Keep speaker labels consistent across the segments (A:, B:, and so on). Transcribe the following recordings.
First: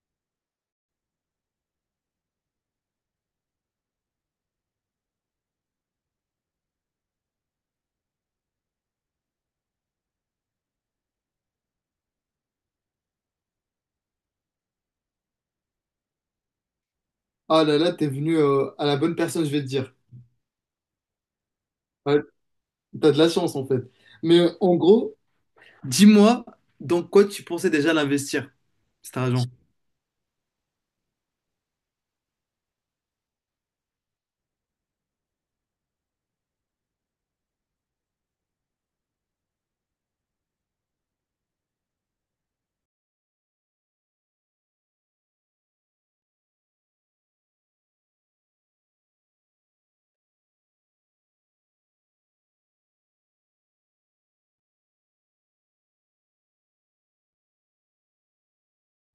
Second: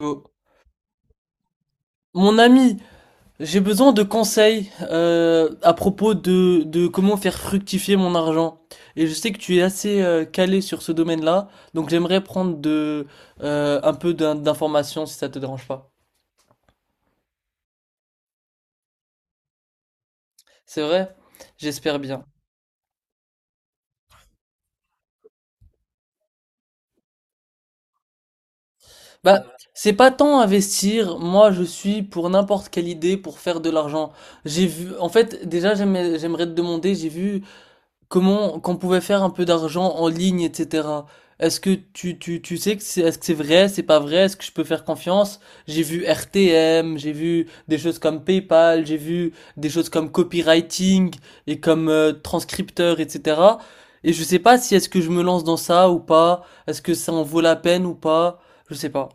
A: Oh. Mon ami, j'ai besoin de conseils à propos de comment faire fructifier mon argent. Et je sais que tu es assez calé sur ce domaine-là, donc j'aimerais prendre un peu d'informations si ça te dérange pas.
B: Ah là là, t'es venu à la bonne personne, je vais te dire.
A: C'est vrai? J'espère
B: Ouais,
A: bien.
B: t'as de la chance en fait. Mais en gros, dis-moi dans quoi tu pensais déjà l'investir, cet argent.
A: Bah, c'est pas tant investir, moi je suis pour n'importe quelle idée pour faire de l'argent. J'ai vu, en fait, déjà j'aimerais te demander, j'ai vu comment qu'on pouvait faire un peu d'argent en ligne, etc. Est-ce que tu sais que est-ce que c'est vrai, c'est pas vrai, est-ce que je peux faire confiance? J'ai vu RTM, j'ai vu des choses comme PayPal, j'ai vu des choses comme copywriting et comme transcripteur, etc. Et je sais pas si est-ce que je me lance dans ça ou pas, est-ce que ça en vaut la peine ou pas, je sais pas.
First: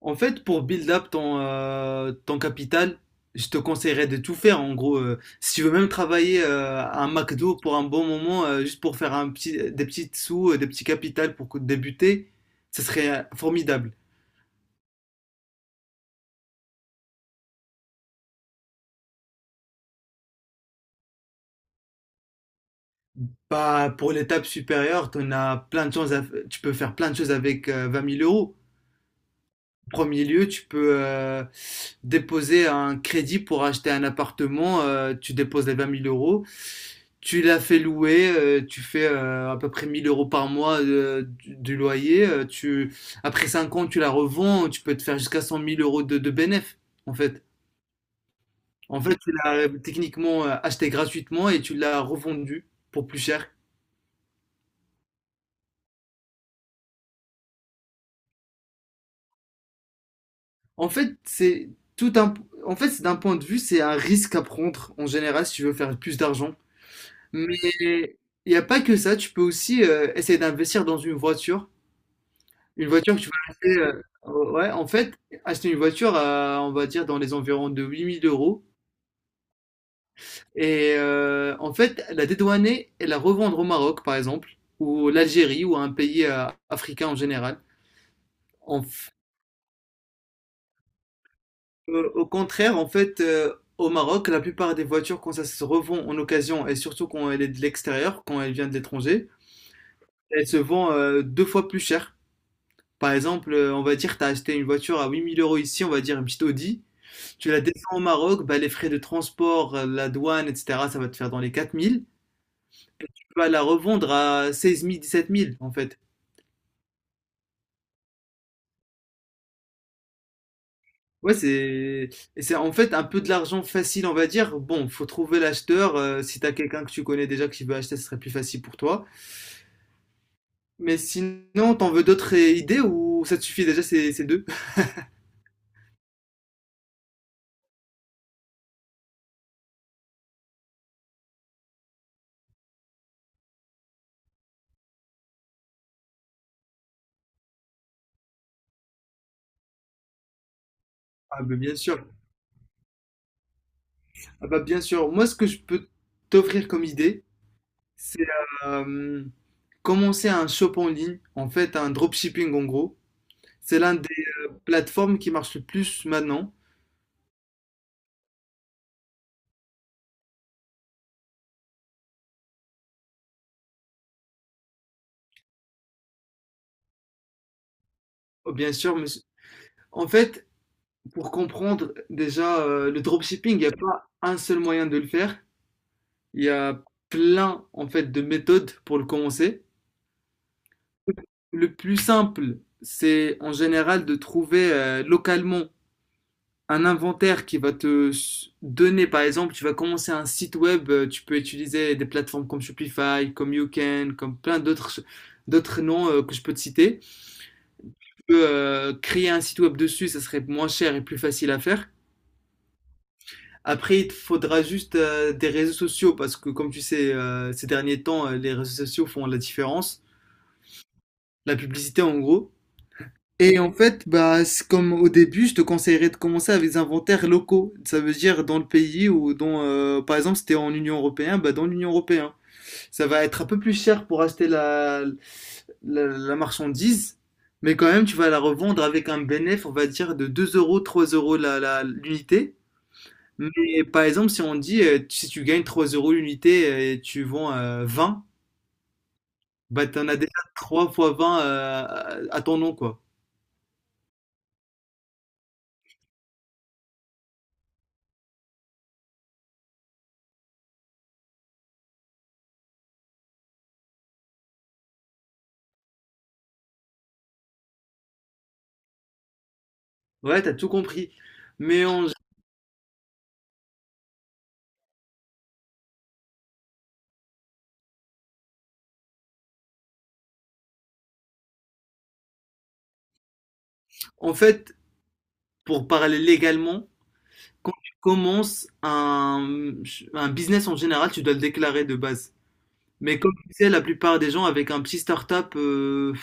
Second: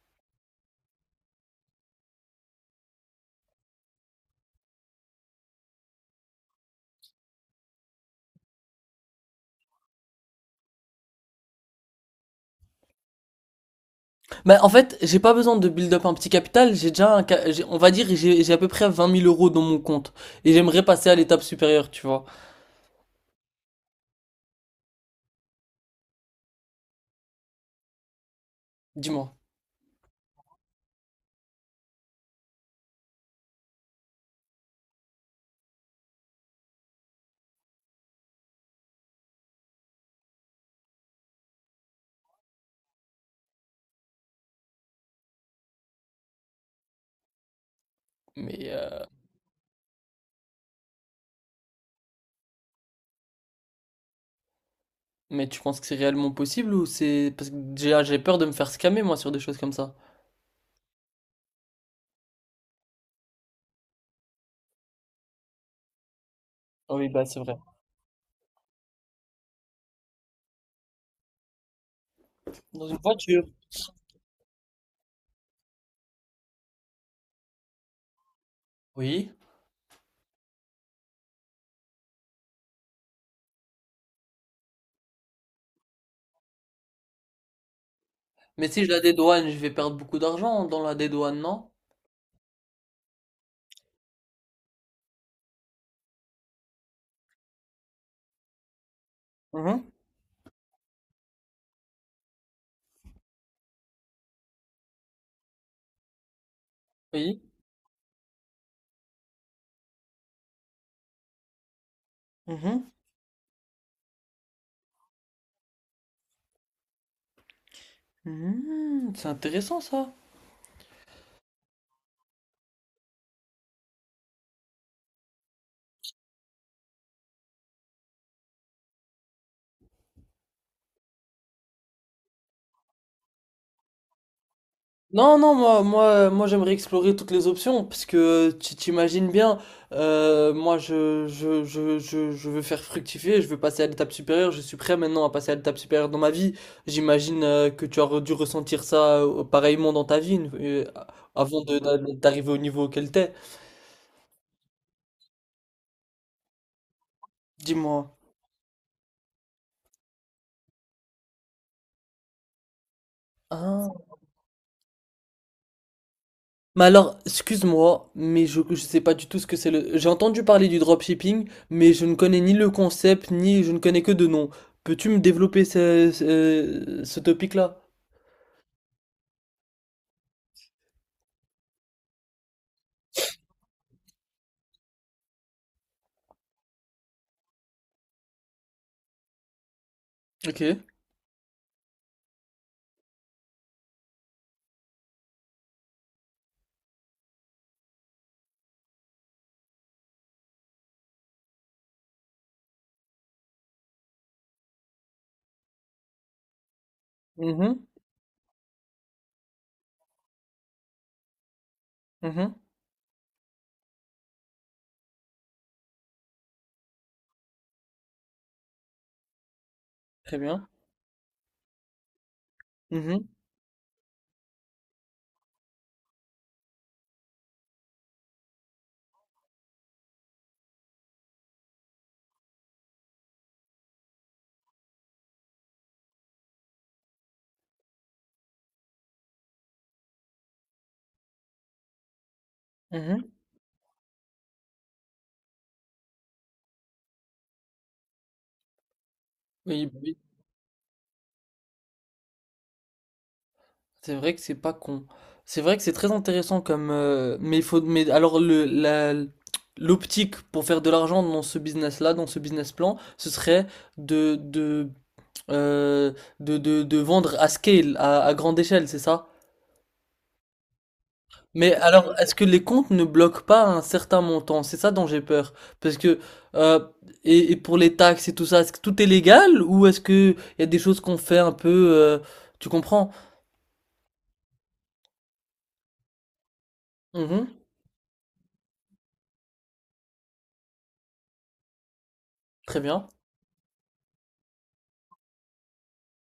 B: En fait, pour build up ton capital, je te conseillerais de tout faire. En gros, si tu veux même travailler à un McDo pour un bon moment, juste pour faire des petits sous, des petits capitals pour débuter, ce serait formidable.
A: Mais en fait, j'ai pas besoin de build up un petit capital, j'ai déjà on va dire, j'ai à peu près 20 000 euros dans mon compte. Et j'aimerais passer à l'étape supérieure, tu vois.
B: Bah, pour l'étape supérieure, t'en as plein de choses, tu peux faire plein de choses avec 20 000 euros.
A: Dis-moi.
B: Premier lieu, tu peux déposer un crédit pour acheter un appartement. Tu déposes les 20 000 euros. Tu l'as fait louer, tu fais à peu près 1000 euros par mois du loyer. Après 5 ans, tu la revends, tu peux te faire jusqu'à 100 000 euros de bénéf, en fait.
A: Mais,
B: En
A: euh,
B: fait, tu l'as techniquement acheté gratuitement et tu l'as revendu pour plus cher.
A: mais tu penses que c'est réellement possible ou c'est. Parce que déjà, j'ai peur de me faire scammer, moi, sur des choses comme ça.
B: En fait, c'est tout un, en fait, c'est d'un point de vue, c'est un risque à prendre en général si tu veux faire plus d'argent.
A: Ah oui, bah c'est
B: Mais
A: vrai.
B: il n'y a pas que ça, tu peux aussi essayer d'investir dans une voiture.
A: Dans
B: Une
A: une
B: voiture que tu
A: voiture.
B: vas acheter. Ouais, en fait, acheter une voiture, on va dire, dans les environs de 8000 euros.
A: Oui.
B: Et en fait, la dédouaner et la revendre au Maroc, par exemple, ou l'Algérie, ou à un pays africain en général.
A: Mais
B: En
A: si je la
B: f-
A: dédouane, je vais perdre beaucoup d'argent dans la dédouane, non?
B: au contraire, en fait, au Maroc, la plupart des voitures, quand ça se revend en occasion, et surtout quand elle est de l'extérieur, quand elle vient de l'étranger,
A: Mhm.
B: elle se vend deux fois plus cher. Par exemple, on va dire, tu as acheté une voiture à 8000 euros ici, on va dire une petite Audi,
A: Oui.
B: tu la descends au Maroc, bah, les frais de transport, la douane, etc., ça va te faire dans les 4000.
A: Mhm.
B: Tu vas la revendre à 16 000, 17 000, en fait.
A: Mhm. C'est intéressant, ça.
B: Ouais, c'est en fait un peu de l'argent facile, on va dire. Bon, faut trouver l'acheteur. Si t'as quelqu'un que tu connais déjà qui veut acheter, ce serait plus facile pour toi. Mais sinon, t'en veux d'autres idées ou ça te suffit déjà ces deux?
A: Non, non, moi, j'aimerais explorer toutes les options parce que tu t'imagines bien, moi, je veux faire fructifier, je veux passer à l'étape supérieure, je suis prêt maintenant à passer à l'étape supérieure dans ma vie. J'imagine que tu dû ressentir ça pareillement dans ta vie
B: Ah, bah,
A: avant
B: bien sûr.
A: d'arriver au niveau auquel t'es.
B: Ah, bah, bien sûr. Moi, ce que je peux t'offrir comme idée,
A: Dis-moi.
B: c'est euh, Commencer un shop en ligne, en fait un dropshipping en gros, c'est l'un
A: Ah.
B: des plateformes qui marche le plus maintenant.
A: Mais alors, excuse-moi, mais je ne sais pas du tout ce que c'est le. J'ai entendu parler du dropshipping, mais je ne connais ni le concept, ni je ne connais que de nom. Peux-tu me développer ce topic-là?
B: Oh, bien sûr, mais en fait, pour comprendre déjà le dropshipping, il n'y a pas un seul moyen de le faire. Il y a plein en fait de méthodes pour le commencer.
A: Ok.
B: Le plus simple, c'est en général de trouver localement un inventaire qui va te donner, par exemple, tu vas commencer un site web, tu peux utiliser des plateformes comme Shopify, comme YouCan, comme plein d'autres noms que je peux te citer.
A: Mhm,
B: Tu peux créer un site web dessus, ça serait moins cher et plus facile à faire.
A: mhm.
B: Après, il te faudra juste des réseaux sociaux parce que, comme tu sais, ces derniers temps, les réseaux sociaux font la différence.
A: Très bien.
B: La publicité, en gros.
A: Mhm,
B: Et en fait, bah, c'est comme au début, je te conseillerais de commencer avec des inventaires locaux. Ça veut dire dans le pays ou dans, par exemple, si t'es en Union européenne, bah, dans l'Union européenne. Ça va être un peu plus cher pour acheter la marchandise, mais quand même, tu vas la revendre avec un bénéfice, on va dire, de 2 euros, 3 euros l'unité.
A: mhm.
B: Mais par exemple, si on dit, si tu gagnes 3 euros l'unité et tu vends 20,
A: Oui,
B: bah,
A: bah
B: t'en
A: oui.
B: as déjà 3 fois 20 à ton nom, quoi.
A: C'est vrai que c'est pas con. C'est vrai que c'est très intéressant mais il faut. Mais alors, le, la, l'optique pour faire de l'argent dans ce business-là, dans ce business plan, ce serait de euh, de vendre à scale, à grande échelle, c'est ça?
B: Ouais, t'as tout compris.
A: Mais
B: Mais en
A: alors, est-ce que les comptes ne bloquent pas un certain montant? C'est ça dont j'ai peur. Parce que, euh, et pour les taxes et tout ça, est-ce que tout est légal ou est-ce que il y a des choses qu'on fait un peu, euh, tu comprends?
B: En fait, pour parler légalement,
A: Mhm.
B: quand tu commences un business en général, tu dois le déclarer de base.
A: Très bien.
B: Mais comme tu sais, la plupart des gens avec un petit start-up,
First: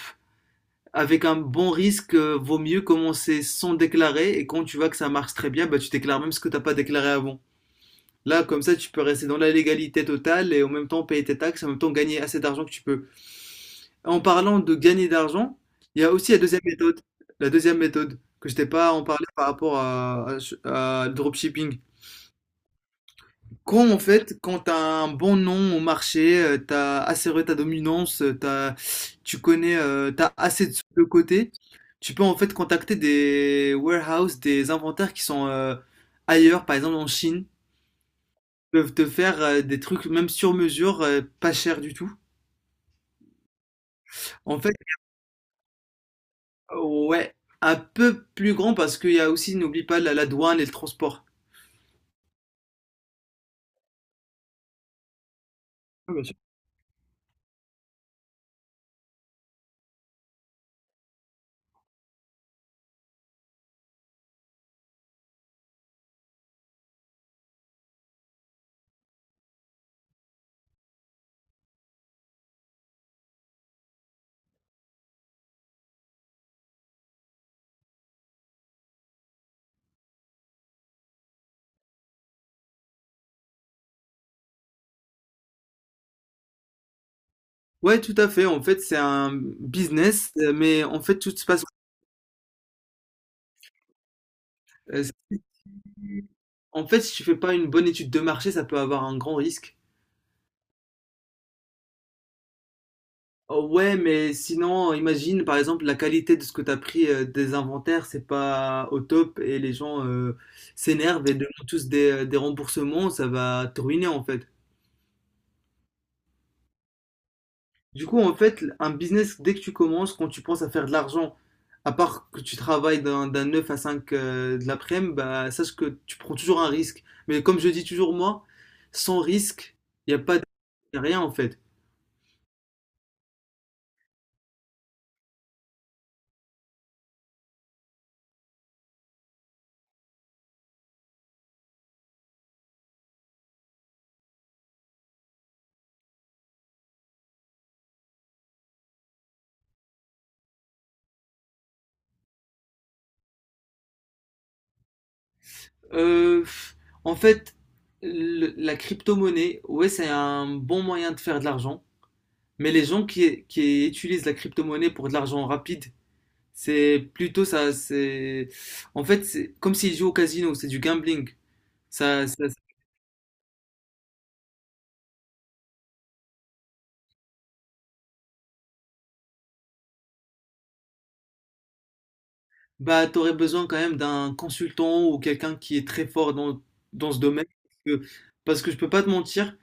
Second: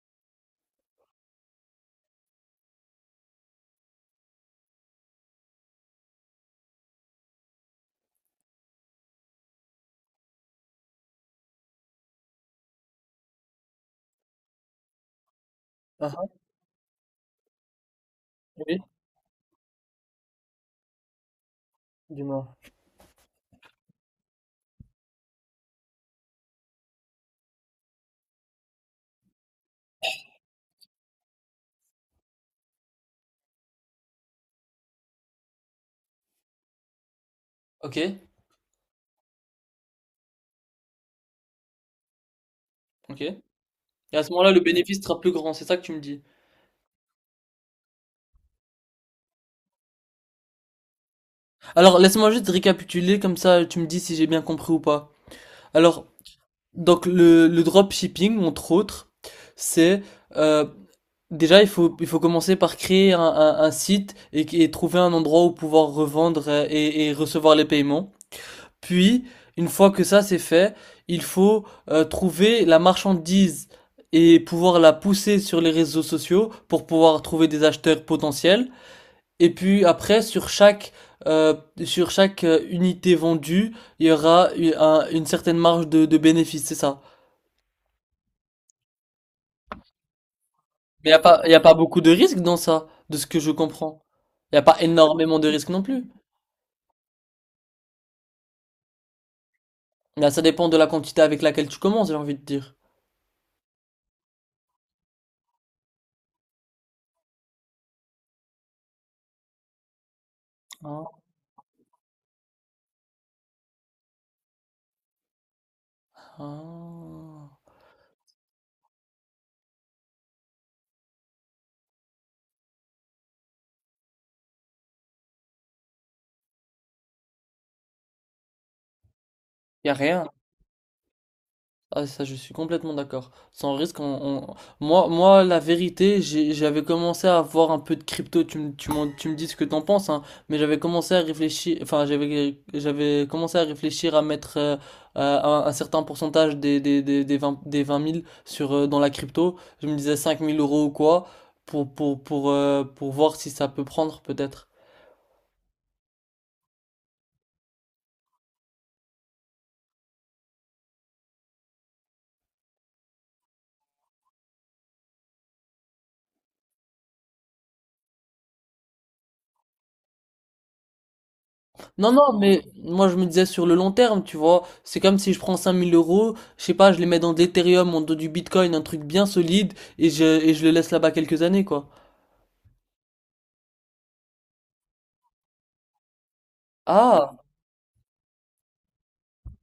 B: avec un bon risque, vaut mieux commencer sans déclarer. Et quand tu vois que ça marche très bien, bah, tu déclares même ce que tu n'as pas déclaré avant. Là, comme ça, tu peux rester dans la légalité totale et en même temps payer tes taxes, en même temps gagner assez d'argent que tu peux. En parlant de gagner d'argent, il y
A: Ah
B: a
A: ah,
B: aussi la deuxième méthode, que je t'ai
A: oui,
B: pas en parlé par rapport à le dropshipping.
A: dis-moi.
B: Quand tu as un bon nom au marché, t'as assuré ta dominance, t'as assez de sous de côté, tu peux en fait contacter des warehouses, des inventaires qui sont ailleurs, par exemple en Chine,
A: Ok,
B: peuvent te faire des trucs même sur mesure, pas cher du tout.
A: ok. Et à ce moment-là,
B: En
A: le
B: fait,
A: bénéfice sera plus grand, c'est ça que tu me dis.
B: ouais, un peu plus grand parce qu'il y a aussi, n'oublie pas, la douane et le transport.
A: Alors, laisse-moi juste récapituler, comme ça tu me dis si j'ai bien compris ou pas. Alors,
B: Ah, bien sûr.
A: donc le dropshipping, entre autres, c'est euh, déjà il faut commencer par créer un site et trouver un endroit où pouvoir revendre et recevoir les paiements. Puis une fois que ça c'est fait, il faut trouver la marchandise et pouvoir la pousser sur les réseaux sociaux pour pouvoir trouver des acheteurs potentiels. Et puis après euh, sur chaque unité vendue, il y aura une certaine marge de bénéfice, c'est ça.
B: Ouais, tout à fait. En fait, c'est un business, mais en
A: Mais
B: fait, tout se
A: y a
B: passe.
A: pas beaucoup de risques dans ça, de ce que je comprends. Y a pas
B: euh,
A: énormément de risques non plus.
B: En fait, si tu fais pas une bonne étude de marché, ça peut avoir un grand risque.
A: Là, ça dépend de la quantité avec laquelle tu commences, j'ai envie de dire.
B: Oh, ouais, mais sinon, imagine, par exemple, la qualité de ce que tu as pris des inventaires, c'est pas au top et les gens
A: Ah,
B: s'énervent et demandent tous des remboursements, ça va te ruiner en fait.
A: ah.
B: Du coup, en fait, un business, dès que tu commences, quand tu penses à faire de l'argent, à part que tu travailles d'un 9 à 5 de l'après-midi, bah, sache que tu prends toujours un risque. Mais comme je dis toujours moi, sans risque,
A: Y a
B: il n'y a
A: rien.
B: pas de y a rien en fait.
A: Ah ça je suis complètement d'accord. Sans risque, on- moi la vérité, j'avais commencé à avoir un peu de crypto. Tu me dis ce que t'en penses, hein, mais j'avais commencé à réfléchir, enfin j'avais commencé à réfléchir à mettre un certain pourcentage des 20, des 20 000 sur dans la crypto. Je me disais 5 000 euros ou quoi pour voir si ça peut prendre peut-être.
B: Euh, En fait, la crypto-monnaie, ouais, c'est un bon moyen de faire de l'argent. Mais les gens qui utilisent la crypto-monnaie pour de l'argent rapide, c'est plutôt ça. En fait, c'est comme s'ils jouent au casino, c'est du gambling.
A: Non,
B: Ça,
A: non,
B: ça,
A: mais moi je me disais sur le long terme, tu vois, c'est comme si je prends 5 000 euros, je sais pas, je les mets dans de l'Ethereum, en dans du Bitcoin, un truc bien solide, et je le laisse là-bas quelques années, quoi.
B: Bah, tu aurais besoin quand même d'un consultant ou quelqu'un qui est très fort dans, dans ce
A: Ah,
B: domaine. Parce que, parce que je peux pas te mentir,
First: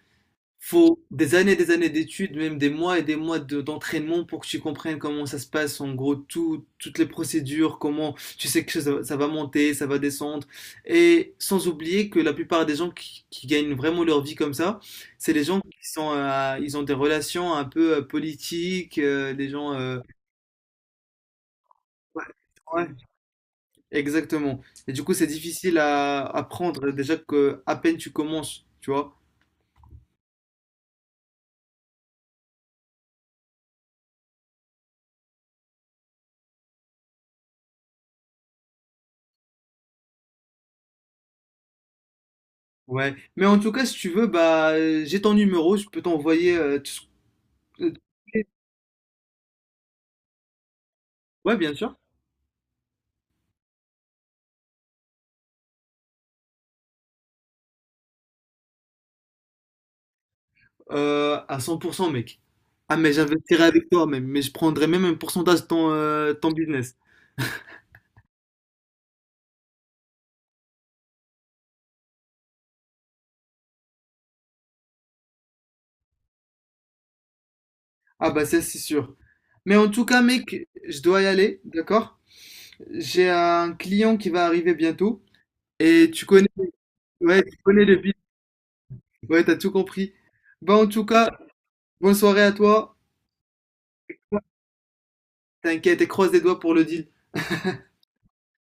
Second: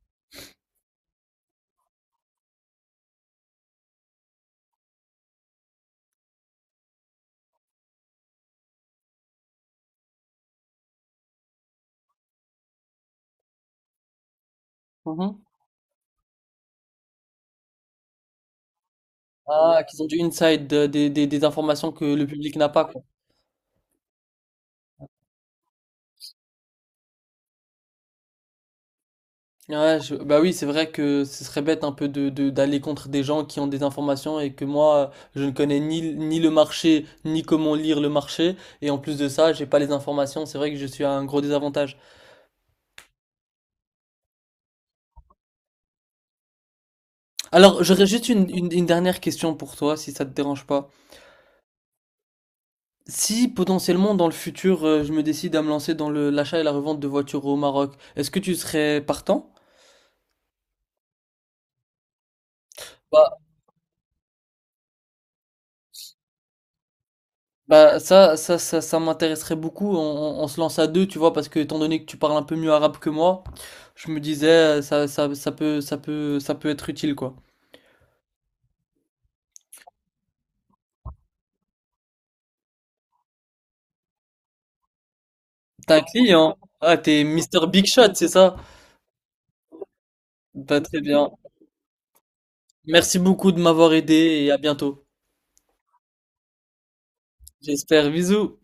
B: faut des années et des années d'études, même des mois et des mois d'entraînement pour que tu comprennes comment ça se passe, en gros, toutes les procédures, comment tu sais que ça va monter, ça va descendre. Et sans oublier que la plupart des gens qui gagnent vraiment leur vie comme ça, c'est
A: mhm.
B: les gens ils ont des relations un peu politiques. euh, des gens...
A: Ah,
B: euh,
A: qu'ils ont du inside, des informations que
B: ouais,
A: le public n'a pas,
B: ouais.
A: quoi.
B: Exactement. Et du coup, c'est difficile à prendre déjà que à peine tu commences, tu vois.
A: Ouais, bah oui, c'est vrai que ce serait bête un peu d'aller contre des gens qui ont des informations et que moi, je ne connais ni le marché, ni comment lire le marché, et en plus de ça, j'ai pas les informations, c'est vrai que je suis à un gros désavantage.
B: Ouais. Mais en tout cas, si tu veux, bah, j'ai ton numéro, je peux t'envoyer.
A: Alors,
B: Euh,
A: j'aurais juste une dernière question pour toi, si ça te dérange pas.
B: ouais, bien sûr.
A: Si potentiellement dans le futur, je me décide à me lancer dans l'achat et la revente de voitures au Maroc, est-ce que tu serais partant?
B: À 100%, mec. Ah, mais
A: Bah,
B: j'investirai avec toi, même. Mais je prendrai même un pourcentage de ton business.
A: ça m'intéresserait beaucoup. On se lance à deux, tu vois, parce que étant donné que tu parles un peu mieux arabe que moi, je me disais, ça peut être utile, quoi.
B: Ah, bah, ça, c'est sûr. Mais en tout cas, mec, je dois y aller, d'accord? J'ai un client qui va arriver bientôt.
A: T'as un
B: Et tu connais,
A: client? Ah, t'es
B: ouais, tu
A: Mister
B: connais
A: Big
B: le
A: Shot,
B: but.
A: c'est ça?
B: Ouais, t'as tout compris. Bah,
A: Bah,
B: en
A: très
B: tout
A: bien.
B: cas, bonne soirée à toi.
A: Merci beaucoup de m'avoir aidé et à bientôt.
B: T'inquiète et croise les doigts pour le deal.
A: J'espère. Bisous.